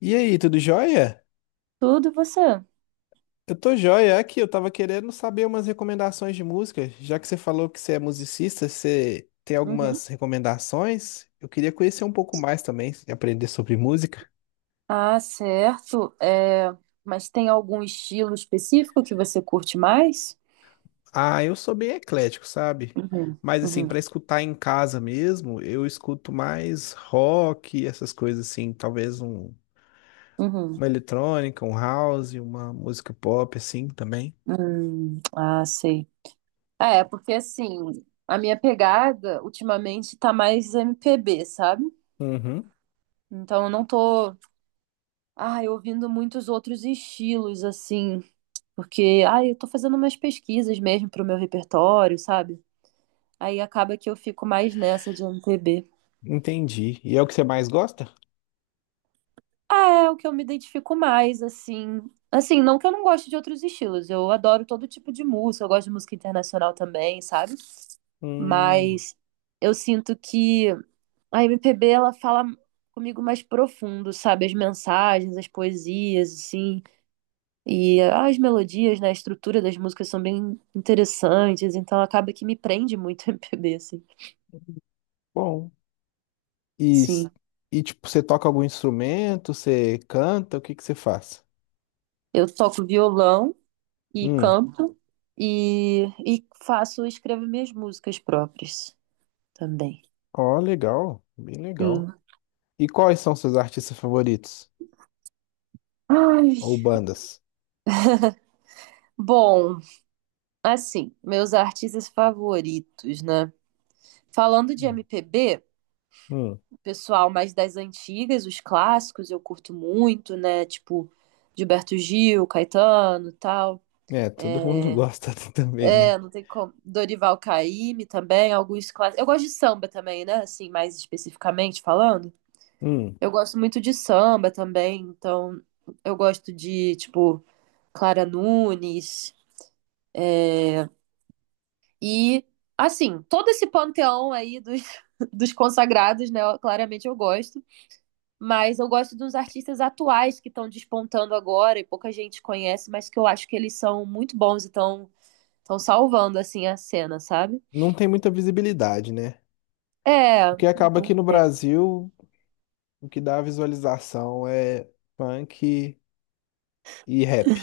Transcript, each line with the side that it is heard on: left: E aí, tudo jóia?
right: Tudo você?
left: Eu tô jóia aqui, eu tava querendo saber umas recomendações de música. Já que você falou que você é musicista, você tem
right: Uhum.
left: algumas recomendações? Eu queria conhecer um pouco mais também, aprender sobre música.
right: Ah, certo. Mas tem algum estilo específico que você curte mais?
left: Ah, eu sou bem eclético, sabe?
right: Uhum,
left: Mas assim,
right: uhum,
left: pra escutar em casa mesmo, eu escuto mais rock, essas coisas assim,
right: uhum.
left: uma eletrônica, um house, uma música pop assim também.
right: Ah, sei. Ah, porque assim, a minha pegada ultimamente tá mais MPB, sabe?
left: Uhum,
right: Então eu não tô, ai, ouvindo muitos outros estilos, assim, eu tô fazendo umas pesquisas mesmo pro meu repertório, sabe? Aí acaba que eu fico mais nessa de MPB.
left: entendi. E é o que você mais gosta?
right: Ah, É, o que eu me identifico mais, assim. Assim, não que eu não goste de outros estilos, eu adoro todo tipo de música, eu gosto de música internacional também, sabe?
left: Hum,
right: Mas eu sinto que a MPB, ela fala comigo mais profundo, sabe? As mensagens, as poesias, assim, e as melodias, né? A estrutura das músicas são bem interessantes, então acaba que me prende muito a MPB, assim.
left: bom. E, s-
right: Sim,
left: e tipo, você toca algum instrumento? Você canta? O que que você faz?
right: eu toco violão e
left: Hum,
right: canto e escrevo minhas músicas próprias também.
left: ó, legal, bem legal.
right: Sim.
left: E quais são seus artistas favoritos?
right: Ai.
left: Ou bandas?
right: Bom, assim, meus artistas favoritos, né? Falando de
left: Hum,
right: MPB,
left: hum,
right: pessoal mais das antigas, os clássicos, eu curto muito, né? Tipo, Gilberto Gil, Caetano, e tal.
left: é, todo mundo
right: É,
left: gosta também, né?
right: não tem como. Dorival Caymmi também, alguns clássicos. Eu gosto de samba também, né? Assim, mais especificamente falando.
left: Hum,
right: Eu gosto muito de samba também, então eu gosto de, tipo, Clara Nunes, é, E, assim, todo esse panteão aí dos, dos consagrados, né? Claramente eu gosto. Mas eu gosto dos artistas atuais que estão despontando agora e pouca gente conhece, mas que eu acho que eles são muito bons e estão salvando, assim, a cena, sabe?
left: não tem muita visibilidade, né?
right: É,
left: Porque acaba
right: não
left: aqui no
right: sei.
left: Brasil, o que dá visualização é funk e rap,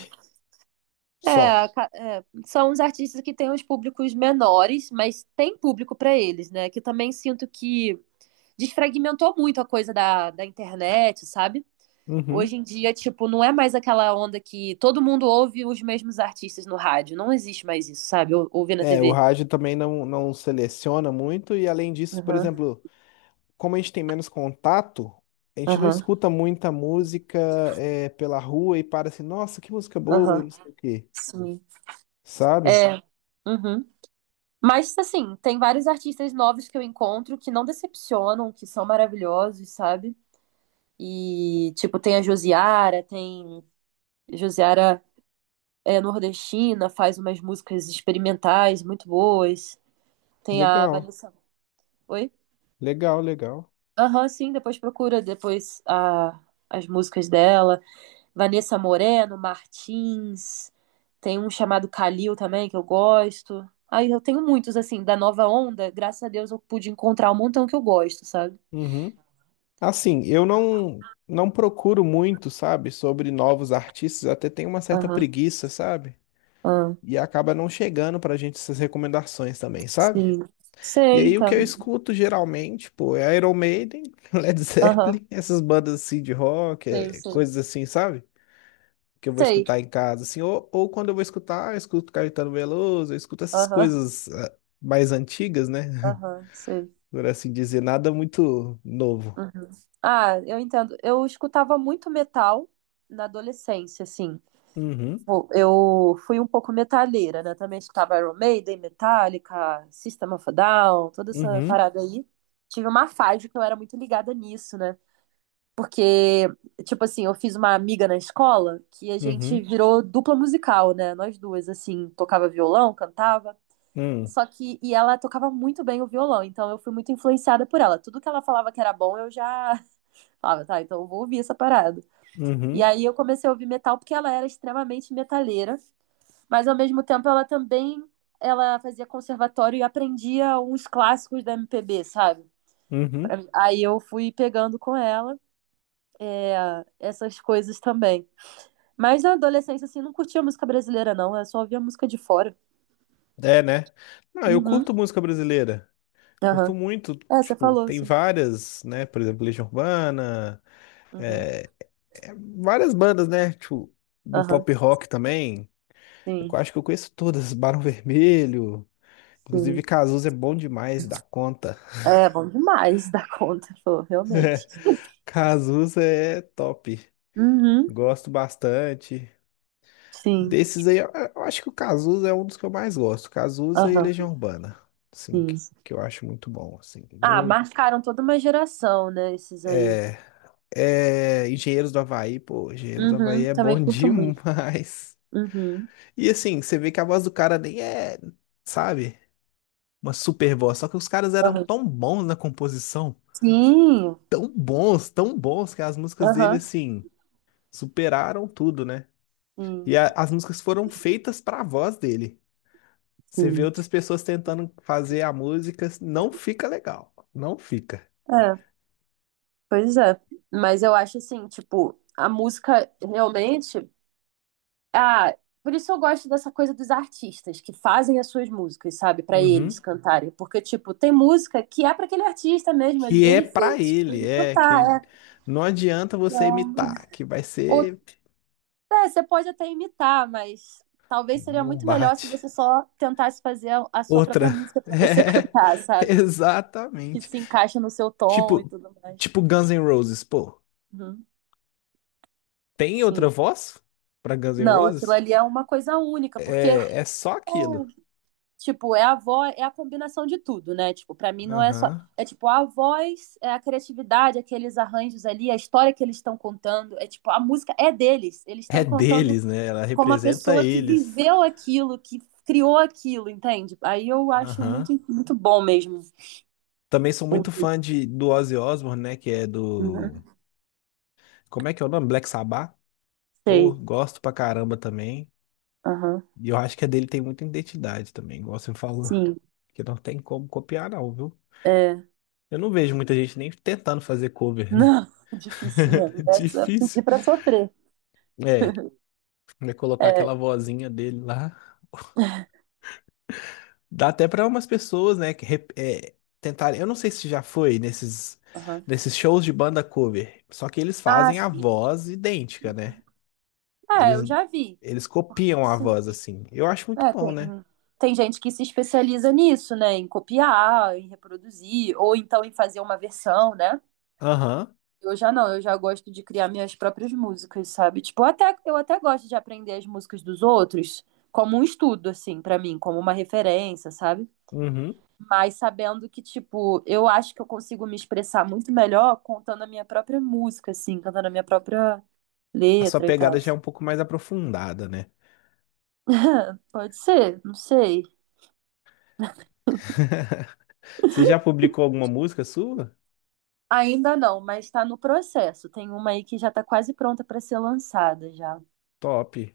left: só.
right: É, é, são os artistas que têm os públicos menores, mas tem público para eles, né? Que eu também sinto que desfragmentou muito a coisa da internet, sabe?
left: Uhum.
right: Hoje em dia, tipo, não é mais aquela onda que todo mundo ouve os mesmos artistas no rádio. Não existe mais isso, sabe? Ouvir na
left: É, o
right: TV.
left: rádio também não, não seleciona muito, e além disso, por
right: Aham,
left: exemplo. Como a gente tem menos contato, a gente não
right: aham,
left: escuta muita música é, pela rua e para assim, nossa, que música boa e
right: aham.
left: não sei o quê,
right: Sim.
left: sabe?
right: É. Uhum. Mas, assim, tem vários artistas novos que eu encontro que não decepcionam, que são maravilhosos, sabe? E, tipo, tem a Josiara, tem. Josiara é nordestina, faz umas músicas experimentais muito boas. Tem a
left: Legal,
right: Vanessa. Oi?
left: legal, legal.
right: Aham, sim, depois procura depois a, as músicas dela. Vanessa Moreno, Martins, tem um chamado Kalil também, que eu gosto. Aí eu tenho muitos, assim, da nova onda, graças a Deus eu pude encontrar um montão que eu gosto, sabe?
left: Uhum. Assim, eu não procuro muito, sabe, sobre novos artistas, até tenho uma certa
right: Aham,
left: preguiça, sabe?
right: aham,
left: E acaba não chegando pra gente essas recomendações também, sabe?
right: sim.
left: E
right: Sei,
left: aí o que
right: tá.
left: eu escuto geralmente, pô, é Iron Maiden, Led
right: Aham,
left: Zeppelin, essas bandas assim de rock,
right: sei,
left: é,
right: sei.
left: coisas assim, sabe? Que eu vou
right: Sei,
left: escutar em casa, assim, ou quando eu vou escutar, eu escuto Caetano Veloso, eu escuto essas
right: aham,
left: coisas ah, mais antigas, né?
right: aham, sei.
left: Por assim dizer, nada muito novo.
right: Uhum. Ah, eu entendo. Eu escutava muito metal na adolescência, assim.
left: Uhum,
right: Tipo, eu fui um pouco metaleira, né? Também escutava Iron Maiden, Metallica, System of a Down, toda essa
left: uhum,
right: parada aí. Tive uma fase que eu era muito ligada nisso, né? Porque, tipo assim, eu fiz uma amiga na escola que a gente
left: uhum,
right: virou dupla musical, né? Nós duas, assim, tocava violão, cantava.
left: hum,
right: Só que, e ela tocava muito bem o violão, então eu fui muito influenciada por ela. Tudo que ela falava que era bom, eu já falava, tá, então eu vou ouvir essa parada. E
left: uhum,
right: aí eu comecei a ouvir metal porque ela era extremamente metaleira, mas ao mesmo tempo ela também ela fazia conservatório e aprendia uns clássicos da MPB, sabe? Pra
left: uhum.
right: mim. Aí eu fui pegando com ela é, essas coisas também. Mas na adolescência, assim, não curtia música brasileira, não. Eu só ouvia música de fora.
left: É, né? Não, eu
right: Uhum.
left: curto música brasileira. Curto
right: Aham.
left: muito,
right: É, você
left: tipo,
right: falou,
left: tem
right: sim.
left: várias, né? Por exemplo, Legião Urbana,
right: Uhum.
left: é, é, várias bandas, né? Tipo, do
right: Aham.
left: pop rock também. Eu
right: Sim,
left: acho que eu conheço todas, Barão Vermelho, inclusive,
right: sim.
left: Cazuza é bom demais da conta.
right: É bom demais da conta, pô, realmente.
left: Cazuza é top.
right: Uhum.
left: Gosto bastante.
right: Sim.
left: Desses aí, eu acho que o Cazuza é um dos que eu mais gosto. Cazuza e
right: Aham.
left: Legião Urbana. Assim,
right: Sim.
left: que eu acho muito bom. Assim,
right: Ah,
left: muito.
right: marcaram toda uma geração, né? Esses aí.
left: É, é, Engenheiros do Havaí, pô, Engenheiros do Havaí
right: Uhum.
left: é
right: Também
left: bom
right: curto muito.
left: demais.
right: Uhum.
left: E assim, você vê que a voz do cara nem é, sabe, uma super voz. Só que os caras eram
right: Aham.
left: tão bons na composição,
right: Sim,
left: tão bons, que as músicas dele,
right: aham,
left: assim, superaram tudo, né? E
right: sim,
left: as músicas foram feitas para a voz dele. Você vê
right: sim.
left: outras pessoas tentando fazer a música, não fica legal, não fica.
right: É, pois é. Mas eu acho assim, tipo, a música realmente. Ah, por isso eu gosto dessa coisa dos artistas que fazem as suas músicas, sabe, pra eles
left: Uhum.
right: cantarem. Porque, tipo, tem música que é pra aquele artista mesmo
left: Que
right: ali,
left: é
right: ele
left: para
right: fez pra
left: ele,
right: ele
left: é que
right: cantar, é.
left: não adianta você
right: Então,
left: imitar, que vai
right: Ou,
left: ser,
right: é, você pode até imitar, mas talvez seria
left: não
right: muito melhor se
left: bate.
right: você só tentasse fazer a sua própria
left: Outra.
right: música pra você cantar,
left: É,
right: sabe? Que
left: exatamente.
right: se encaixa no seu tom e
left: Tipo,
right: tudo mais.
left: tipo Guns N' Roses, pô.
right: Uhum,
left: Tem outra
right: sim.
left: voz para Guns N'
right: Não, aquilo
left: Roses?
right: ali é uma coisa única, porque,
left: É, é só aquilo.
right: tipo, é a voz, é a combinação de tudo, né? Tipo, pra mim não é só.
left: Aham.
right: É tipo, a voz, é a criatividade, aqueles arranjos ali, a história que eles estão contando. É tipo, a música é deles. Eles
left: É
right: estão contando
left: deles, né? Ela
right: como a
left: representa
right: pessoa que
left: eles.
right: viveu aquilo, que criou aquilo, entende? Aí eu acho
left: Aham.
right: muito, muito bom mesmo.
left: Também sou muito fã de, do Ozzy Osbourne, né? Que é do.
right: Uhum,
left: Como é que é o nome? Black Sabbath? Pô,
right: sei.
left: gosto pra caramba também.
right: Aham.
left: E eu acho que a dele tem muita identidade também, igual você falou.
right: Sim.
left: Que não tem como copiar, não, viu?
right: É.
left: Eu não vejo muita gente nem tentando fazer cover, né?
right: Não, difícil mesmo. É só
left: Difícil.
right: pedir pra sofrer.
left: É, vai colocar
right: É,
left: aquela vozinha dele lá. Dá até para umas pessoas, né, que é, tentarem. Eu não sei se já foi nesses,
right: aham.
left: nesses shows de banda cover, só que eles
right: Ah,
left: fazem a
right: sim.
left: voz idêntica, né?
right: É,
left: Eles,
right: eu já vi.
left: eles copiam a
right: Sim.
left: voz assim. Eu acho muito
right: É,
left: bom, né?
right: tem gente que se especializa nisso, né? Em copiar, em reproduzir, ou então em fazer uma versão, né?
left: Aham.
right: Eu já não, eu já gosto de criar minhas próprias músicas, sabe? Tipo, eu até gosto de aprender as músicas dos outros como um estudo, assim, pra mim, como uma referência, sabe?
left: Uhum.
right: Mas sabendo que, tipo, eu acho que eu consigo me expressar muito melhor contando a minha própria música, assim, cantando a minha própria
left: A sua
right: letra e tal.
left: pegada já é um pouco mais aprofundada, né?
right: Pode ser, não sei.
left: Você já publicou alguma música sua?
right: Ainda não, mas está no processo. Tem uma aí que já está quase pronta para ser lançada já.
left: Top.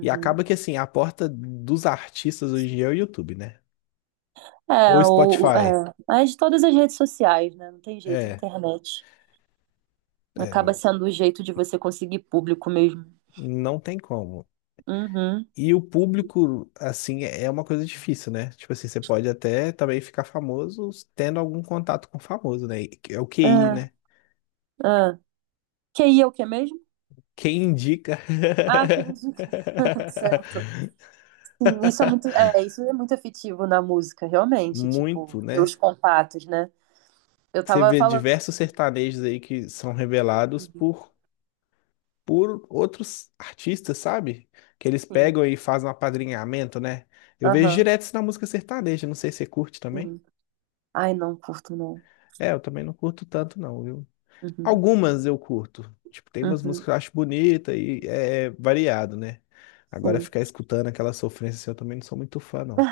left: E acaba que assim, a porta dos artistas hoje em dia é o YouTube, né? Ou
right: É,
left: Spotify.
right: é, mas de todas as redes sociais, né? Não tem jeito, a
left: É,
right: internet.
left: é,
right: Acaba
left: não.
right: sendo o jeito de você conseguir público mesmo.
left: Não tem como.
right: Uhum.
left: E o público, assim, é uma coisa difícil, né? Tipo assim, você pode até também ficar famoso tendo algum contato com famoso, né? É o
right: É,
left: QI, né?
right: é. QI é o que mesmo?
left: Quem indica
right: Ah, que entendi, certo. Sim, é, isso é muito afetivo na música, realmente, tipo,
left: muito,
right: ter os
left: né?
right: contatos, né? Eu
left: Você
right: tava
left: vê
right: falando
left: diversos
right: sobre.
left: sertanejos aí que são revelados por outros artistas, sabe? Que eles
right: Sim,
left: pegam e fazem um apadrinhamento, né? Eu vejo
right: aham,
left: direto isso na música sertaneja, não sei se você curte também.
right: sim. Ai, não curto, não.
left: É, eu também não curto tanto, não, viu?
right: Uhum,
left: Algumas eu curto. Tipo, tem umas músicas
right: uhum,
left: que eu acho bonita e é variado, né? Agora
right: sim.
left: ficar escutando aquela sofrência assim, eu também não sou muito fã, não.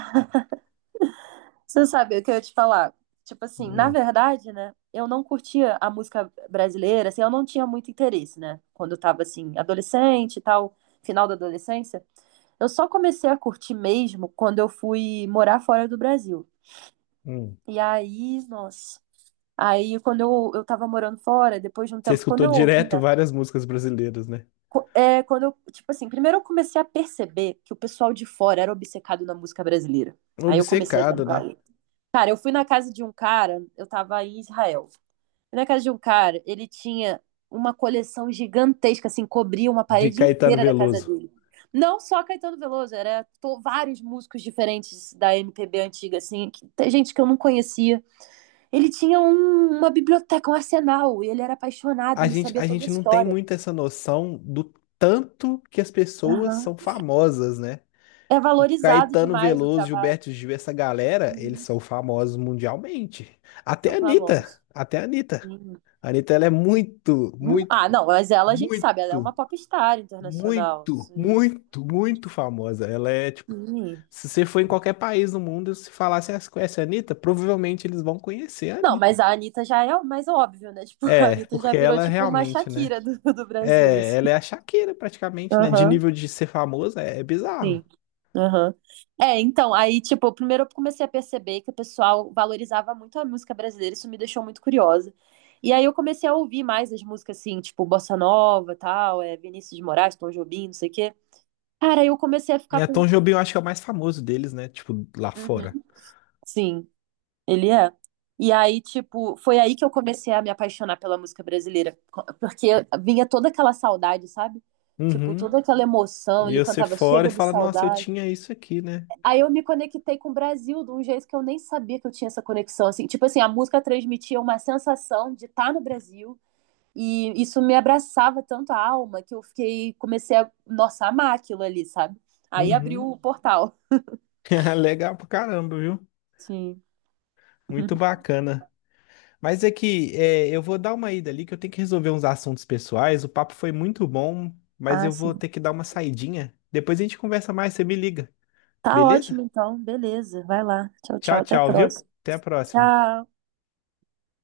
right: Você sabe o que eu ia te falar? Tipo assim, na
left: Hum,
right: verdade, né? Eu não curtia a música brasileira, assim, eu não tinha muito interesse, né? Quando eu tava, assim, adolescente e tal, final da adolescência. Eu só comecei a curtir mesmo quando eu fui morar fora do Brasil.
left: hum.
right: E aí, nossa. Aí, eu tava morando fora, depois de um
left: Você
right: tempo, quando
left: escutou
right: eu
left: direto
right: ouvia.
left: várias músicas brasileiras, né?
right: É, tipo assim, primeiro eu comecei a perceber que o pessoal de fora era obcecado na música brasileira. Aí eu comecei a dar
left: Obcecado, né?
right: valor. Cara, eu fui na casa de um cara, eu tava em Israel. Fui na casa de um cara, ele tinha uma coleção gigantesca, assim, cobria uma
left: De
right: parede
left: Caetano
right: inteira da casa
left: Veloso.
right: dele. Não só Caetano Veloso, era vários músicos diferentes da MPB antiga, assim, tem gente que eu não conhecia. Ele tinha uma biblioteca, um arsenal, e ele era apaixonado,
left: A
right: ele
left: gente,
right: sabia
left: a
right: toda a
left: gente não tem
right: história.
left: muito essa noção do tanto que as pessoas
right: Aham.
left: são famosas, né?
right: É
left: O
right: valorizado
left: Caetano
right: demais o
left: Veloso,
right: trabalho.
left: Gilberto Gil, essa galera, eles
right: Uhum.
left: são famosos mundialmente. Até a
right: São
left: Anitta,
right: famosos.
left: até a Anitta.
right: Uhum.
left: A Anitta, ela é muito, muito
right: Ah, não, mas ela a gente sabe, ela é uma
left: muito,
right: popstar internacional.
left: muito,
right: Isso aí.
left: muito, muito famosa. Ela é tipo,
right: Sim.
left: se você for em qualquer país do mundo, se falar se você conhece a Anitta, provavelmente eles vão conhecer a
right: Não,
left: Anitta.
right: mas a Anitta já é o mais óbvio, né? Tipo, a
left: É,
right: Anitta já
left: porque
right: virou
left: ela
right: tipo uma
left: realmente, né?
right: Shakira do Brasil,
left: É,
right: assim.
left: ela é a Shakira praticamente, né? De
right: Aham,
left: nível de ser famosa, é, é bizarro.
right: sim. Aham. É, então, aí, tipo, primeiro eu comecei a perceber que o pessoal valorizava muito a música brasileira, isso me deixou muito curiosa. E aí eu comecei a ouvir mais as músicas, assim, tipo, Bossa Nova, tal, é, Vinícius de Moraes, Tom Jobim, não sei o quê. Cara, aí eu comecei a ficar
left: É,
right: com...
left: Tom Jobim eu acho que é o mais famoso deles, né? Tipo, lá fora.
right: Uhum. Sim. Ele é. E aí, tipo, foi aí que eu comecei a me apaixonar pela música brasileira, porque vinha toda aquela saudade, sabe? Tipo,
left: Uhum.
right: toda aquela emoção,
left: E
right: ele
left: você
right: cantava
left: fora e
right: Chega de
left: fala, nossa, eu
right: Saudade.
left: tinha isso aqui, né?
right: Aí eu me conectei com o Brasil de um jeito que eu nem sabia que eu tinha essa conexão, assim. Tipo assim, a música transmitia uma sensação de estar no Brasil e isso me abraçava tanto a alma que eu fiquei, comecei a, nossa, amar aquilo ali, sabe? Aí abriu
left: Uhum.
right: o portal.
left: Legal pra caramba, viu?
right: Sim.
left: Muito bacana. Mas é que é, eu vou dar uma ida ali, que eu tenho que resolver uns assuntos pessoais. O papo foi muito bom, mas
right: Ah,
left: eu vou
right: sim.
left: ter que dar uma saidinha. Depois a gente conversa mais, você me liga,
right: Tá
left: beleza?
right: ótimo, então. Beleza. Vai lá. Tchau, tchau.
left: Tchau,
right: Até a
left: tchau, viu?
right: próxima.
left: Até a próxima.
right: Tchau.